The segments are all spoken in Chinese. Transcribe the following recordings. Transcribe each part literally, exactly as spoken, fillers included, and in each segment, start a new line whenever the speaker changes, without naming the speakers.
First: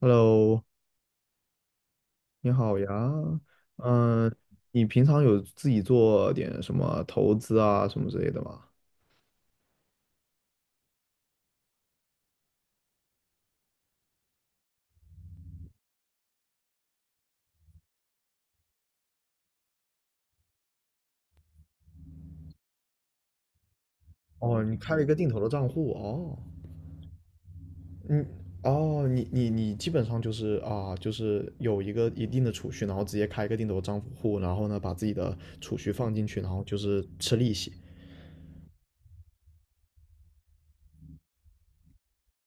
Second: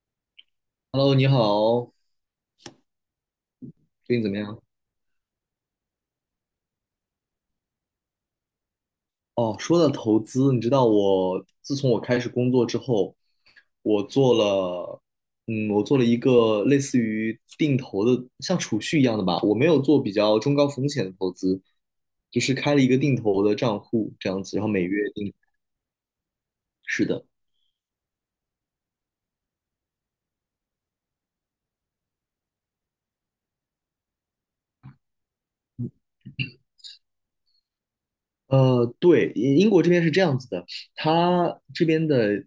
Hello，
Hello，你好，
你好呀。
最近怎
嗯，
么样？
你平常有自己做点什么投资啊，什么之类的吗？
哦，说到投资，你知道我自从我开始工作之后，我做了，嗯，我做了一个类似于定投的，像储蓄一样的吧。我没有做比较中高风险的投资，就是开了一个定投的账户这样子，
哦，
然后
你
每
开
月
了一个定
定。
投的账户哦。
是的。
嗯，哦，你你你基本上就是啊，就是有一个一定的储蓄，然后直接开一个定投账户，然后呢，把自己的储蓄放进去，然后就是吃利息。
呃，对，英英国这边是这样子的，它这边的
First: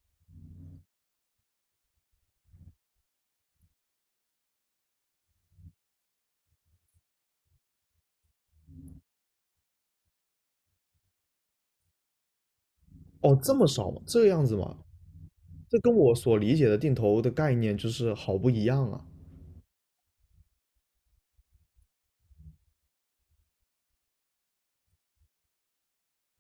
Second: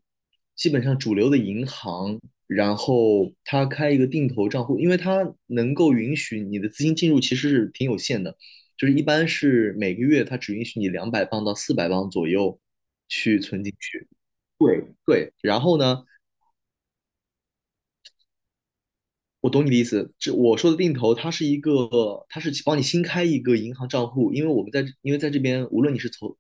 基本上主流的银行，然后它开一个定投账户，因为它能够允许你的资金进入其实是挺有限的，就是一般是每个月它只允许你两百磅到四百磅左右
哦，
去
这
存
么
进
少吗？
去。
这样子吗？
对对，然
这
后
跟
呢，
我所理解的定投的概念就是好不一样啊。
我懂你的意思，这我说的定投，它是一个，它是帮你新开一个银行账户，因为我们在，因为在这边，无论你是存，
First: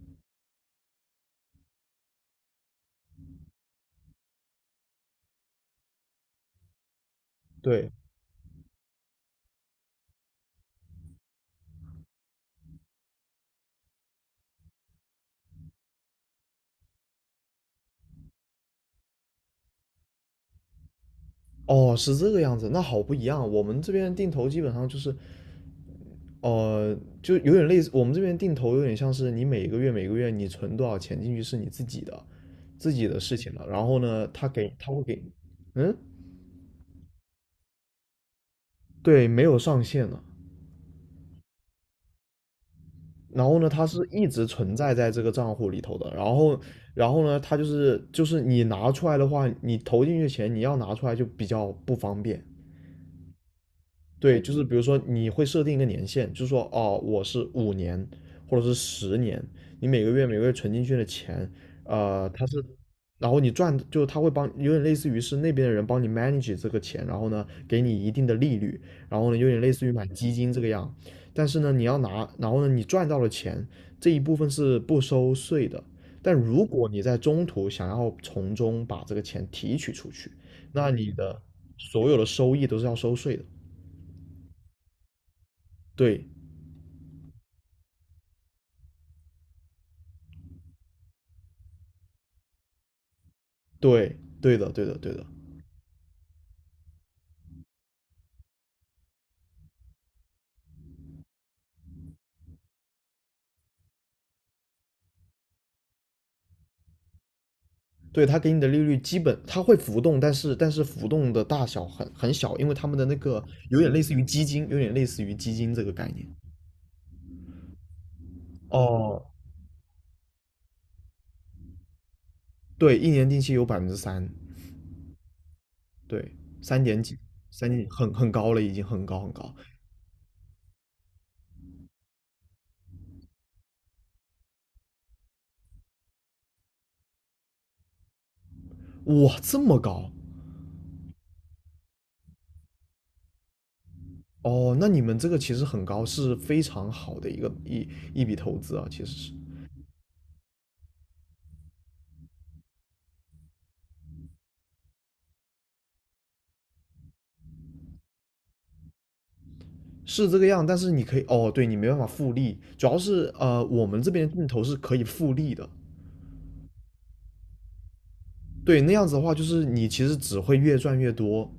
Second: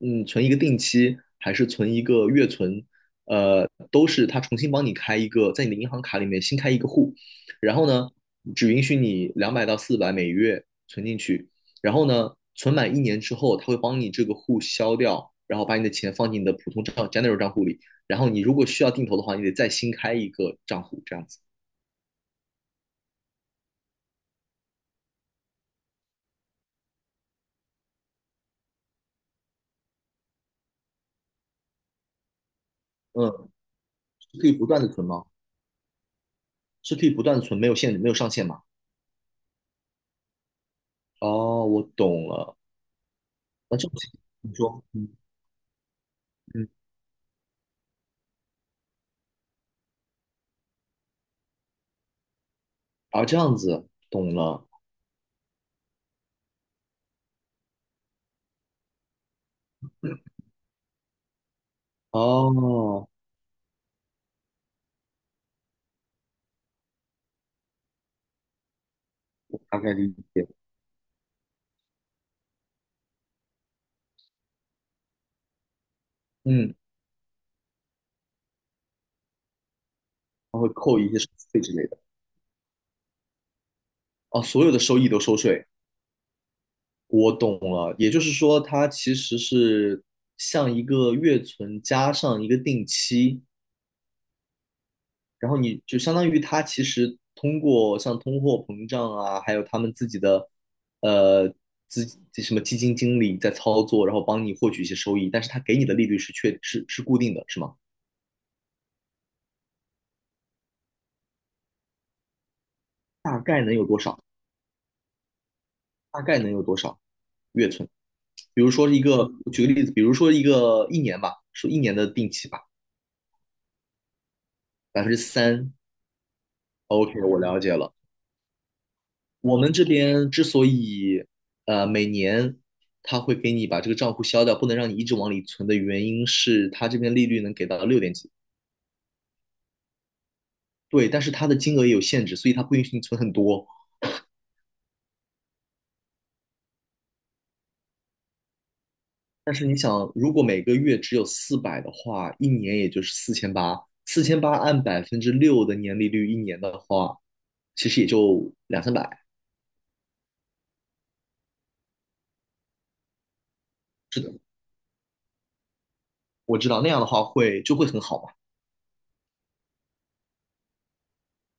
嗯，存一个定期，还是存一个月存，呃，都是它重新帮你开一个，在你的银行卡里面新开一个户，然后
对，
呢，只允许你两百到四百每月存进去，然后呢，存满一年之后，它会帮你这个户消掉，然后把你的钱放进你的普通账 general 账户里，然后你如果需要定投的话，你得再新开一个账户，这样子。
哦，是这个样子，那好不一样。我们这边定投基本上就是。呃，就有点类似我们这边定投，有点像是你每个月每个月你存多少钱进去是你自己的，自己的事
嗯，
情了。然后呢，他
可以不
给
断的
他会
存
给，
吗？
嗯，
是可以不断的存，没有限，没有上限吗？
对，没有上限的。
哦，我懂了。
然后呢，
那这
它
样
是
子
一直
你
存
说，
在
嗯
在这个账户里头的。然后，
嗯，
然后呢，它就是就是你拿出来的话，你投进去的钱你要拿出来就比较不方便。
啊，这样子懂
对，就是
了。
比如说你会设定一个年限，就是说哦，我是五年或者是十年，你每个月每个月存进去的钱，呃，它是，
哦，
然后你赚，就是他会帮，有点类似于是那边的人帮你 manage 这个钱，然后呢，给你一定的利率，然后呢，有点
我
类
大
似于
概
买
理
基
解。
金这个样，但是呢，你要拿，然后呢，你赚到了钱这一部分是不收税的，但如
嗯，
果你在中途想要从中把这个钱提取出去，
它会
那
扣一
你
些手
的
续费之类的。
所有的收益都是要收税的。
哦，所有的收益都收税，
对，
我懂了。也就是说，它其实是像一个月存加上一个定期，
对，对的，对的，对的，
然后你就相当于他其实通过像通货膨胀啊，还有他们自己的呃资什么基金经理在操作，然后帮你获取一些收益，但是他给你的利率是确是是固定的，是吗？
对，它给你的利率基本它会浮动，但是但是浮动的大小很很小，因为他们的那
大
个
概能
有
有
点
多
类似
少？
于基金，有点类似于基金这个概
大
念。
概能有多少月存？比如说一
哦，
个，举个例子，比如说一个一年吧，说一年的定期吧，
对，一年定期有百分之三，
百分之三。
对，三点几，
OK，我了
三
解
点几
了。
很很高了，已经很高很高。
我们这边之所以呃每年他会给你把这个账户消掉，不能让你一直往里存的原因是，他这边利率能给到六点几，
哇，这么高
对，但是它的金额也有限制，所以它不允许你存很多。
哦，那你们这个其实很高，是非常好的一个一一笔投资啊，其实是
但是你想，如果每个月只有四百的话，一年也就是四千八，四千八按百分之六的年利率，一年的话，其实也就两三百。
是这个样，但是你可以哦，对你没办法复利，主要是呃，我们这
是
边
的，
定投是可以复利的，
我知道那样的话会就会很好嘛。
对，那样子的话，就是你其实只会越赚越多，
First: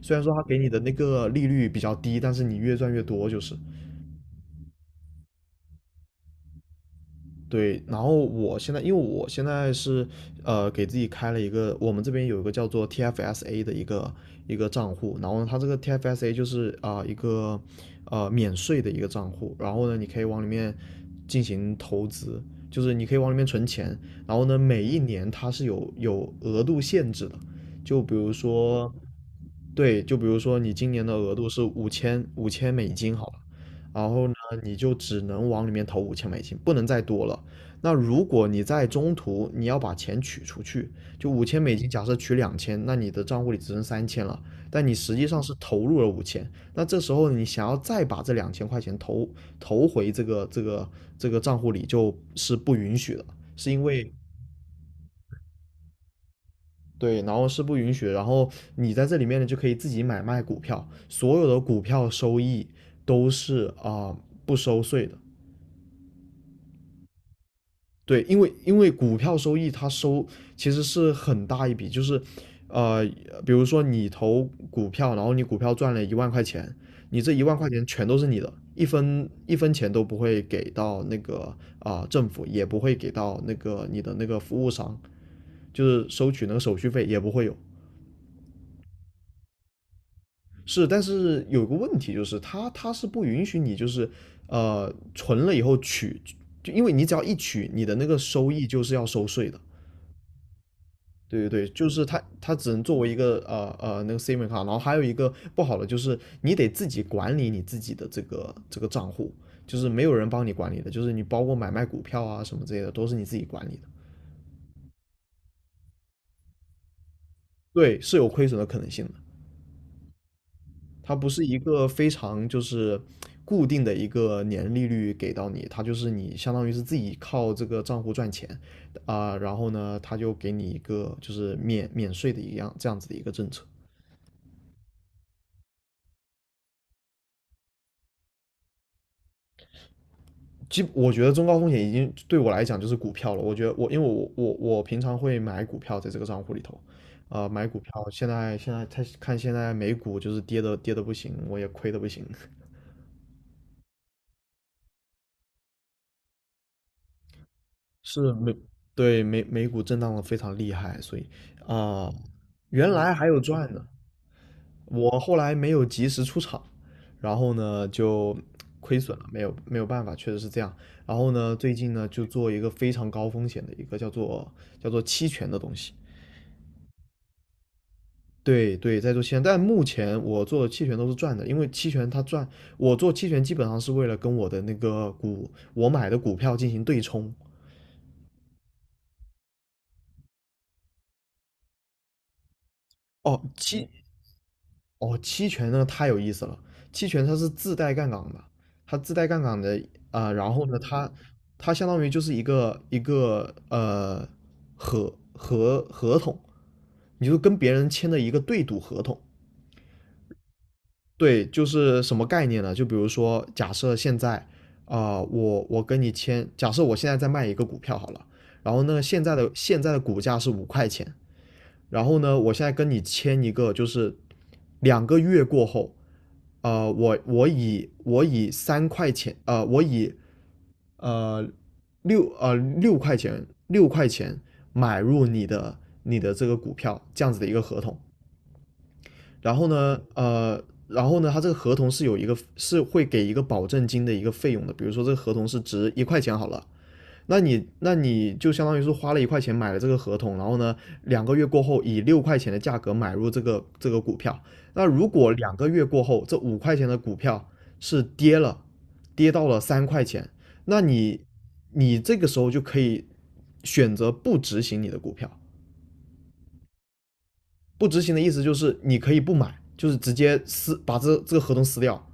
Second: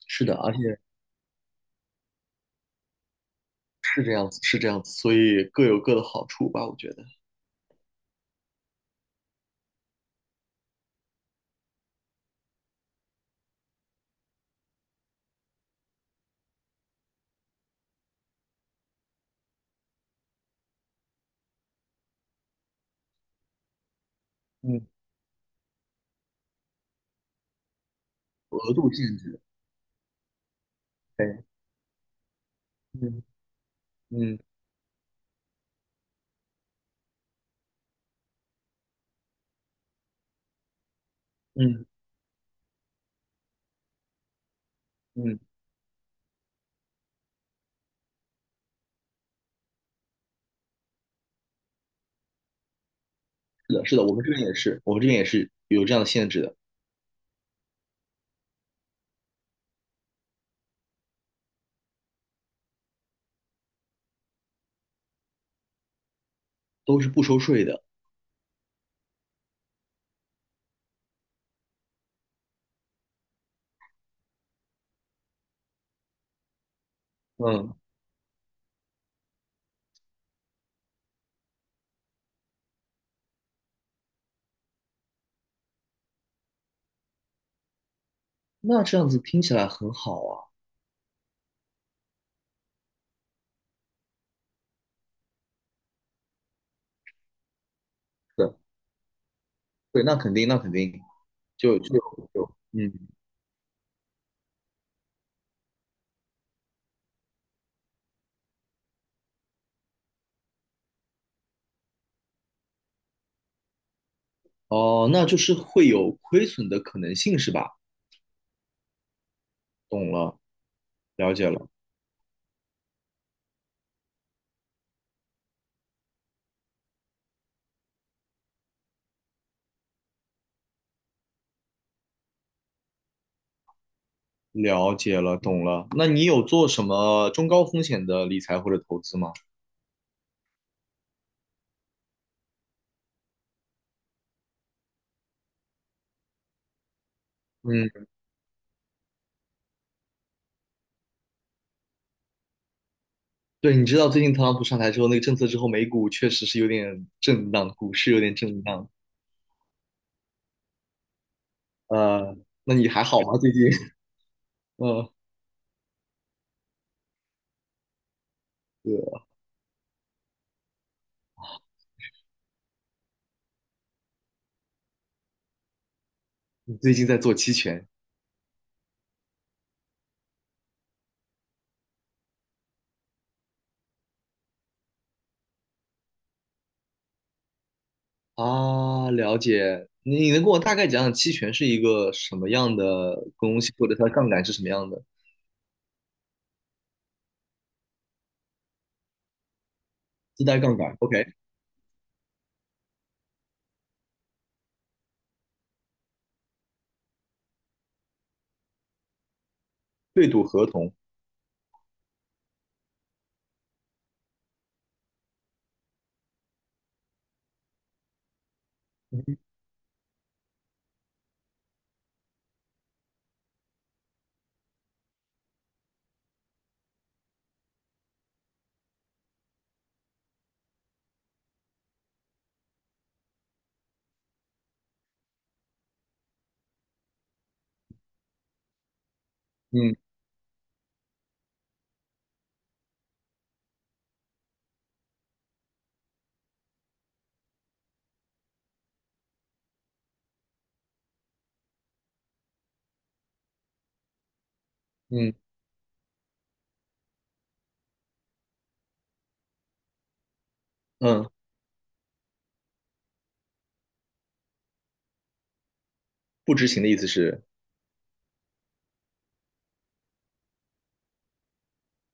虽然
是
说
的，
他
而
给你的
且
那个利率比较低，但是你越赚越多就是。
是这样子，是这样子，所以各有各的好处吧，我觉得。
对，然后我现在，因为我现在是呃给自己开了一个，我们这边有一个叫做 T F S A 的一个一个账户，然后呢，它这个 T F S A 就是啊、呃一个呃免税的一个账户，然后呢，你可以往里面进行投资，就是你可以往里面存钱，然后呢，每
嗯。
一年它是有有额度限制的，就比如
额度
说，
限制。
对，就比如说你今年的额
对，
度是五千五千美金
嗯
好了，然后呢，
嗯
你就只能往里面投五千美金，不能再多了。那如果你在中途你要把钱取出去，就五千美
嗯
金，假设取两千，那你的账户里只剩三千了，但你实际
嗯，
上是投入了五千，那这时候你想要再把这两千块钱投投回这个这个这个账户里，就是不允许的，是
是
因
的，是的，
为。
我们这边也是，我们这边也是有这样的限制的，
对，然后是不允许的，然后你在这里面呢就可以自己买卖股票，所有的股票收益都是啊、不收税的，
都是不收税的。
对，因为因为股票收益它收其实是很大一笔，就是，呃，比如说你投股票，然后你股票赚了一万块钱，你这一万块
嗯，
钱全都是你的，一分一分钱都不会给到那个啊、政府，也不会给到那个你的那个服务商，就是收取那个手续费也不会有。
那这样子听起来很好啊。
是，但是有个问题就是它它是不允许你就是呃存了以后取，就因为你只要一取，你的那个收
对，
益就是要收税的。
对，那肯定，那肯定
对对对，
就
就
就
是它，它
就
只能作
嗯，
为一个呃呃那个 SIM 卡，然后还有一个不好的就是你得自己管理你自己的这个这个账户，就是没有人帮你管理的，就是你包括买卖股票啊什么之类的都是你自己管理的，
哦，那就是会有亏损的可能性是吧？
对，是有亏损的可能性的，
懂了，
它不
了
是
解
一
了，
个非常就是固定的一个年利率给到你，它就是你相当于是自己靠这个账户赚钱啊、呃然后呢，它就给你一个就是免免税的一样这样子的一个政策。
了解了，懂了。那你有做什么中高风险的理财或者投资吗？
基我觉得中高风险已经对我来讲就是股票了。我觉得我因为我我我平常会买股票在这个账户里头，啊、买股票。
嗯，
现在现在他看现在美股就是跌的跌的不行，我也亏的不行。
对，你知道最近特朗普上台之后那个政策之后，美股确实是有点震荡，股市有
是
点
美
震荡。
对美美股震荡的非常厉害，所以啊、
呃，那你
原
还
来
好
还
吗？
有
最近？
赚的，
嗯，
我后来没有及时出场，然后呢就亏损
对，
了，没有没有办法，确实是这样。然后呢，最近呢就做一个非常高风险的一个叫做叫做期权的东西。
你最近在做期权
对对，在做期权，但目前我做期权都是赚的，因为期权它赚，我做期权基本上是为了跟我的那个股，我买的股票进行对冲。
啊？了解。你你能跟我大概讲讲期权是一个什么样的
哦，
东西，或
期
者它的杠杆是什么样的？
哦，期权呢太有意思了，期权它是自带杠杆的，它自带杠杆的啊、呃
自
然
带
后
杠
呢，
杆
它
，OK，
它相当于就是一个一个呃合合合同，你就跟别人签的一个对赌合同，
对赌合同。
对，就是什么概念呢？就比如说，假设现在啊、呃我我跟你签，假设我现在在卖一个股票好了，然后呢，现在的现在的股价是五块钱，然后呢，我现在跟你签一个，就是两个月过后，呃，我我以我以三块钱，呃，我以呃六呃六块钱六块钱买入你的你的这个股票这样子的一个合同，然后
嗯
呢，呃，然后呢，它这个合同是有一个是会给一个保证金的一个费用的，比如说这个合同是值一块钱好了，那你那你就相当于是花了一块钱买了这个合同，然后呢，两个月过后以六块钱的价格买入这个这个股票，那如果
嗯
两个月过后这五块钱的股票是跌了，跌到了三块钱，那你
嗯，
你这个时候就可以选择不执行你的股票。
不执行的意思是
不执行的意思就是你可以不买，就是直接撕把这这个合同撕掉。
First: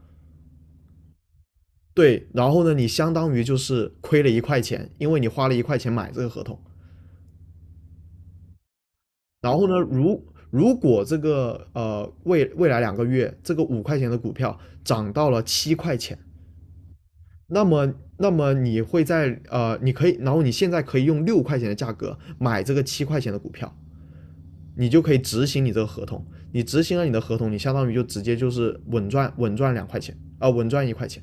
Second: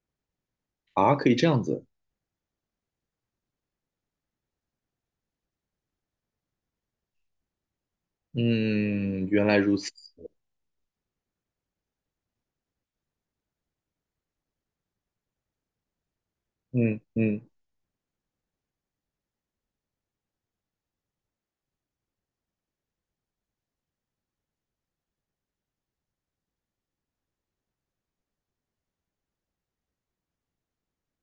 啊，可以这样子。
对，然后呢，你相当于就是亏了一块钱，因为你花了一块钱买这个合同。
嗯，原
然
来
后
如
呢，
此。
如如果这个呃未未来两个月这个五块钱的股票涨到了七块钱，
嗯嗯
那么那么你会在呃你可以，然后你现在可以用六块钱的价格买这个七块钱的股票，你就可以执行你这个合同。你执行了你的合同，你相当于就直接就是稳赚稳赚两块钱啊、呃稳赚一块钱。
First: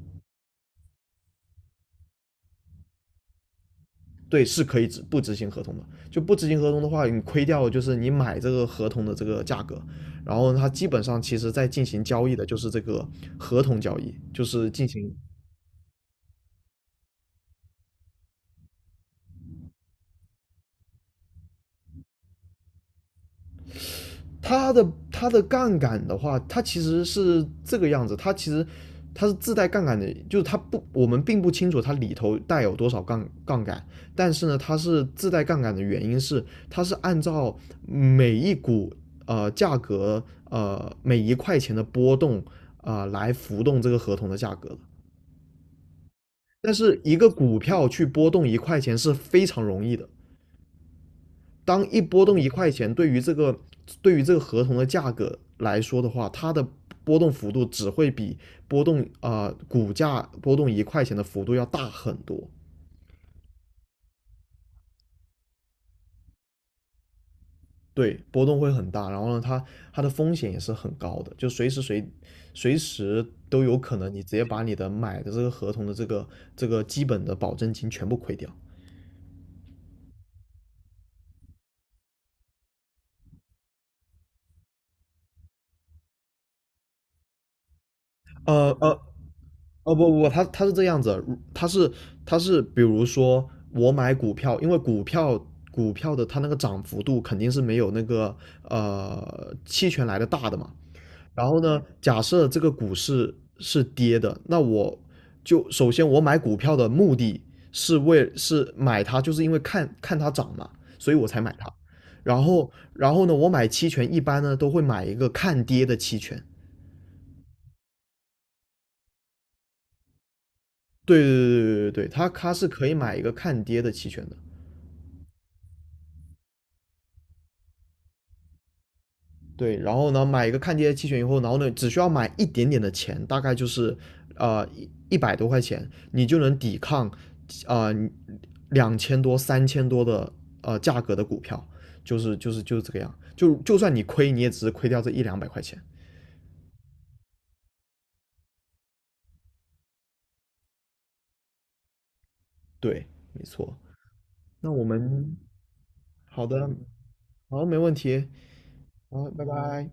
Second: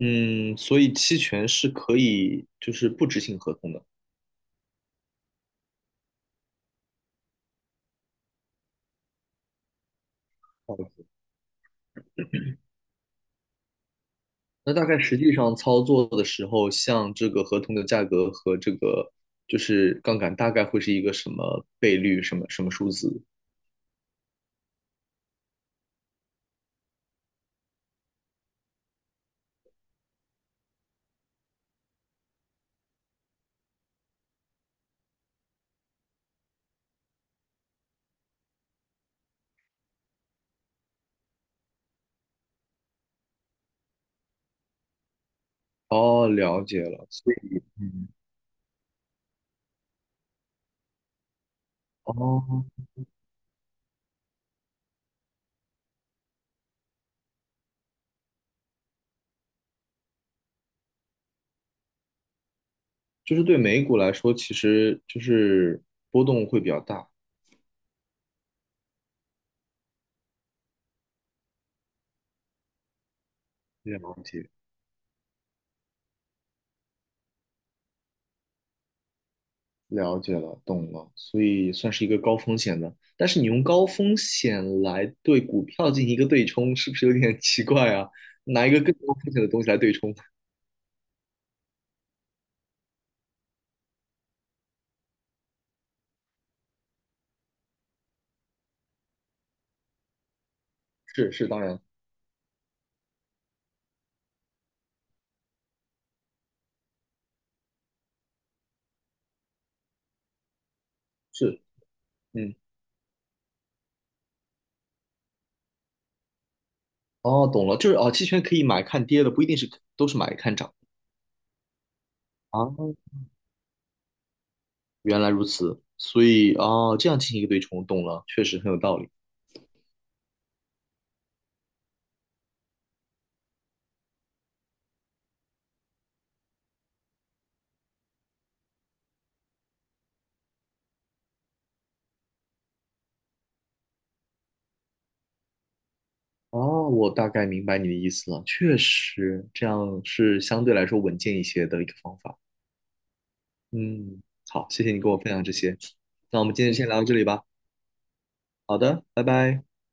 嗯，所以期权是可以就是不执行合同的。
对，是可以执不执行合同的。就不执行合同的话，你亏掉的就是你买这个合同的这个价格，然后它基本上其实在进行交易的就是这个合同交易，就是
那大
进
概
行
实际上操作的时候，像这个合同的价格和这个就是杠杆，大概会是一个什么倍率，什么什么数字？
它的它的杠杆的话，它其实是这个样子，它其实它是自带杠杆的，就是它不，我们并不清楚它里头带有多少杠杠杆，但是呢，它是自带杠杆的原因是，它是按照每一股呃价格呃每一块钱的波动啊、呃、来浮动这个合同的价格的。
哦，了
但
解
是
了。
一个
所
股
以，
票去
嗯，
波动一块钱是非常容易的，当一波动一
哦，
块钱，对于这个对于这个合同的价格来说的话，它的波动幅度只会比波动啊、呃股价波动一块钱的幅度要大很多。
就是对美股来说，其实就是波动会比较大。
对，波动会很大，然后呢，它它的风险也是很高的，就随时随随时都有可
了
能你直接
解，
把你的买的这个合同的这个这个基本的保证金全部亏掉。
了解了，懂了。所以算是一个高风险的，但是你用高风险来对股票进行一个对冲，是不是有点奇怪啊？拿一
呃
个更
呃，
高风险的东西来对
哦不
冲？
不，他他是这样子，他是他是，比如说我买股票，因为股票股票的它那个涨幅度肯定是没有那个呃期权来的大的嘛。
是是，
然后
当
呢，
然
假设这个股市是跌的，那我就首先我买股票的目的是为是买它，就是因为看看它涨嘛，所以我才买
是，
它。然
嗯。
后然后呢，我买期权一般呢都会买一个看跌的期权。
哦，懂了，就是哦，期权可以买看跌的，不一定是都是买看涨
对对对对对对，它它
啊。
是可以
哦
买一个看跌的期权的，
原来如此，所以哦，这样进行一个对冲，懂了，确实很有道理。
对，然后呢，买一个看跌的期权以后，然后呢，只需要买一点点的钱，大概就是呃一一百多块钱，你就能抵抗呃两千多、三千多的呃价格的股票，就是就是就是这个样，就就算你亏，你也只是亏掉这一两百块钱，
哦，我大概明白你的意思了，确实这样是相对来说稳健一些的一个方法。
对，没错。
嗯，好，
那我
谢谢你跟我分
们
享这些，那我
好
们今
的，
天先聊到这里吧。
好，没问题，
好的，拜
好，拜
拜。
拜。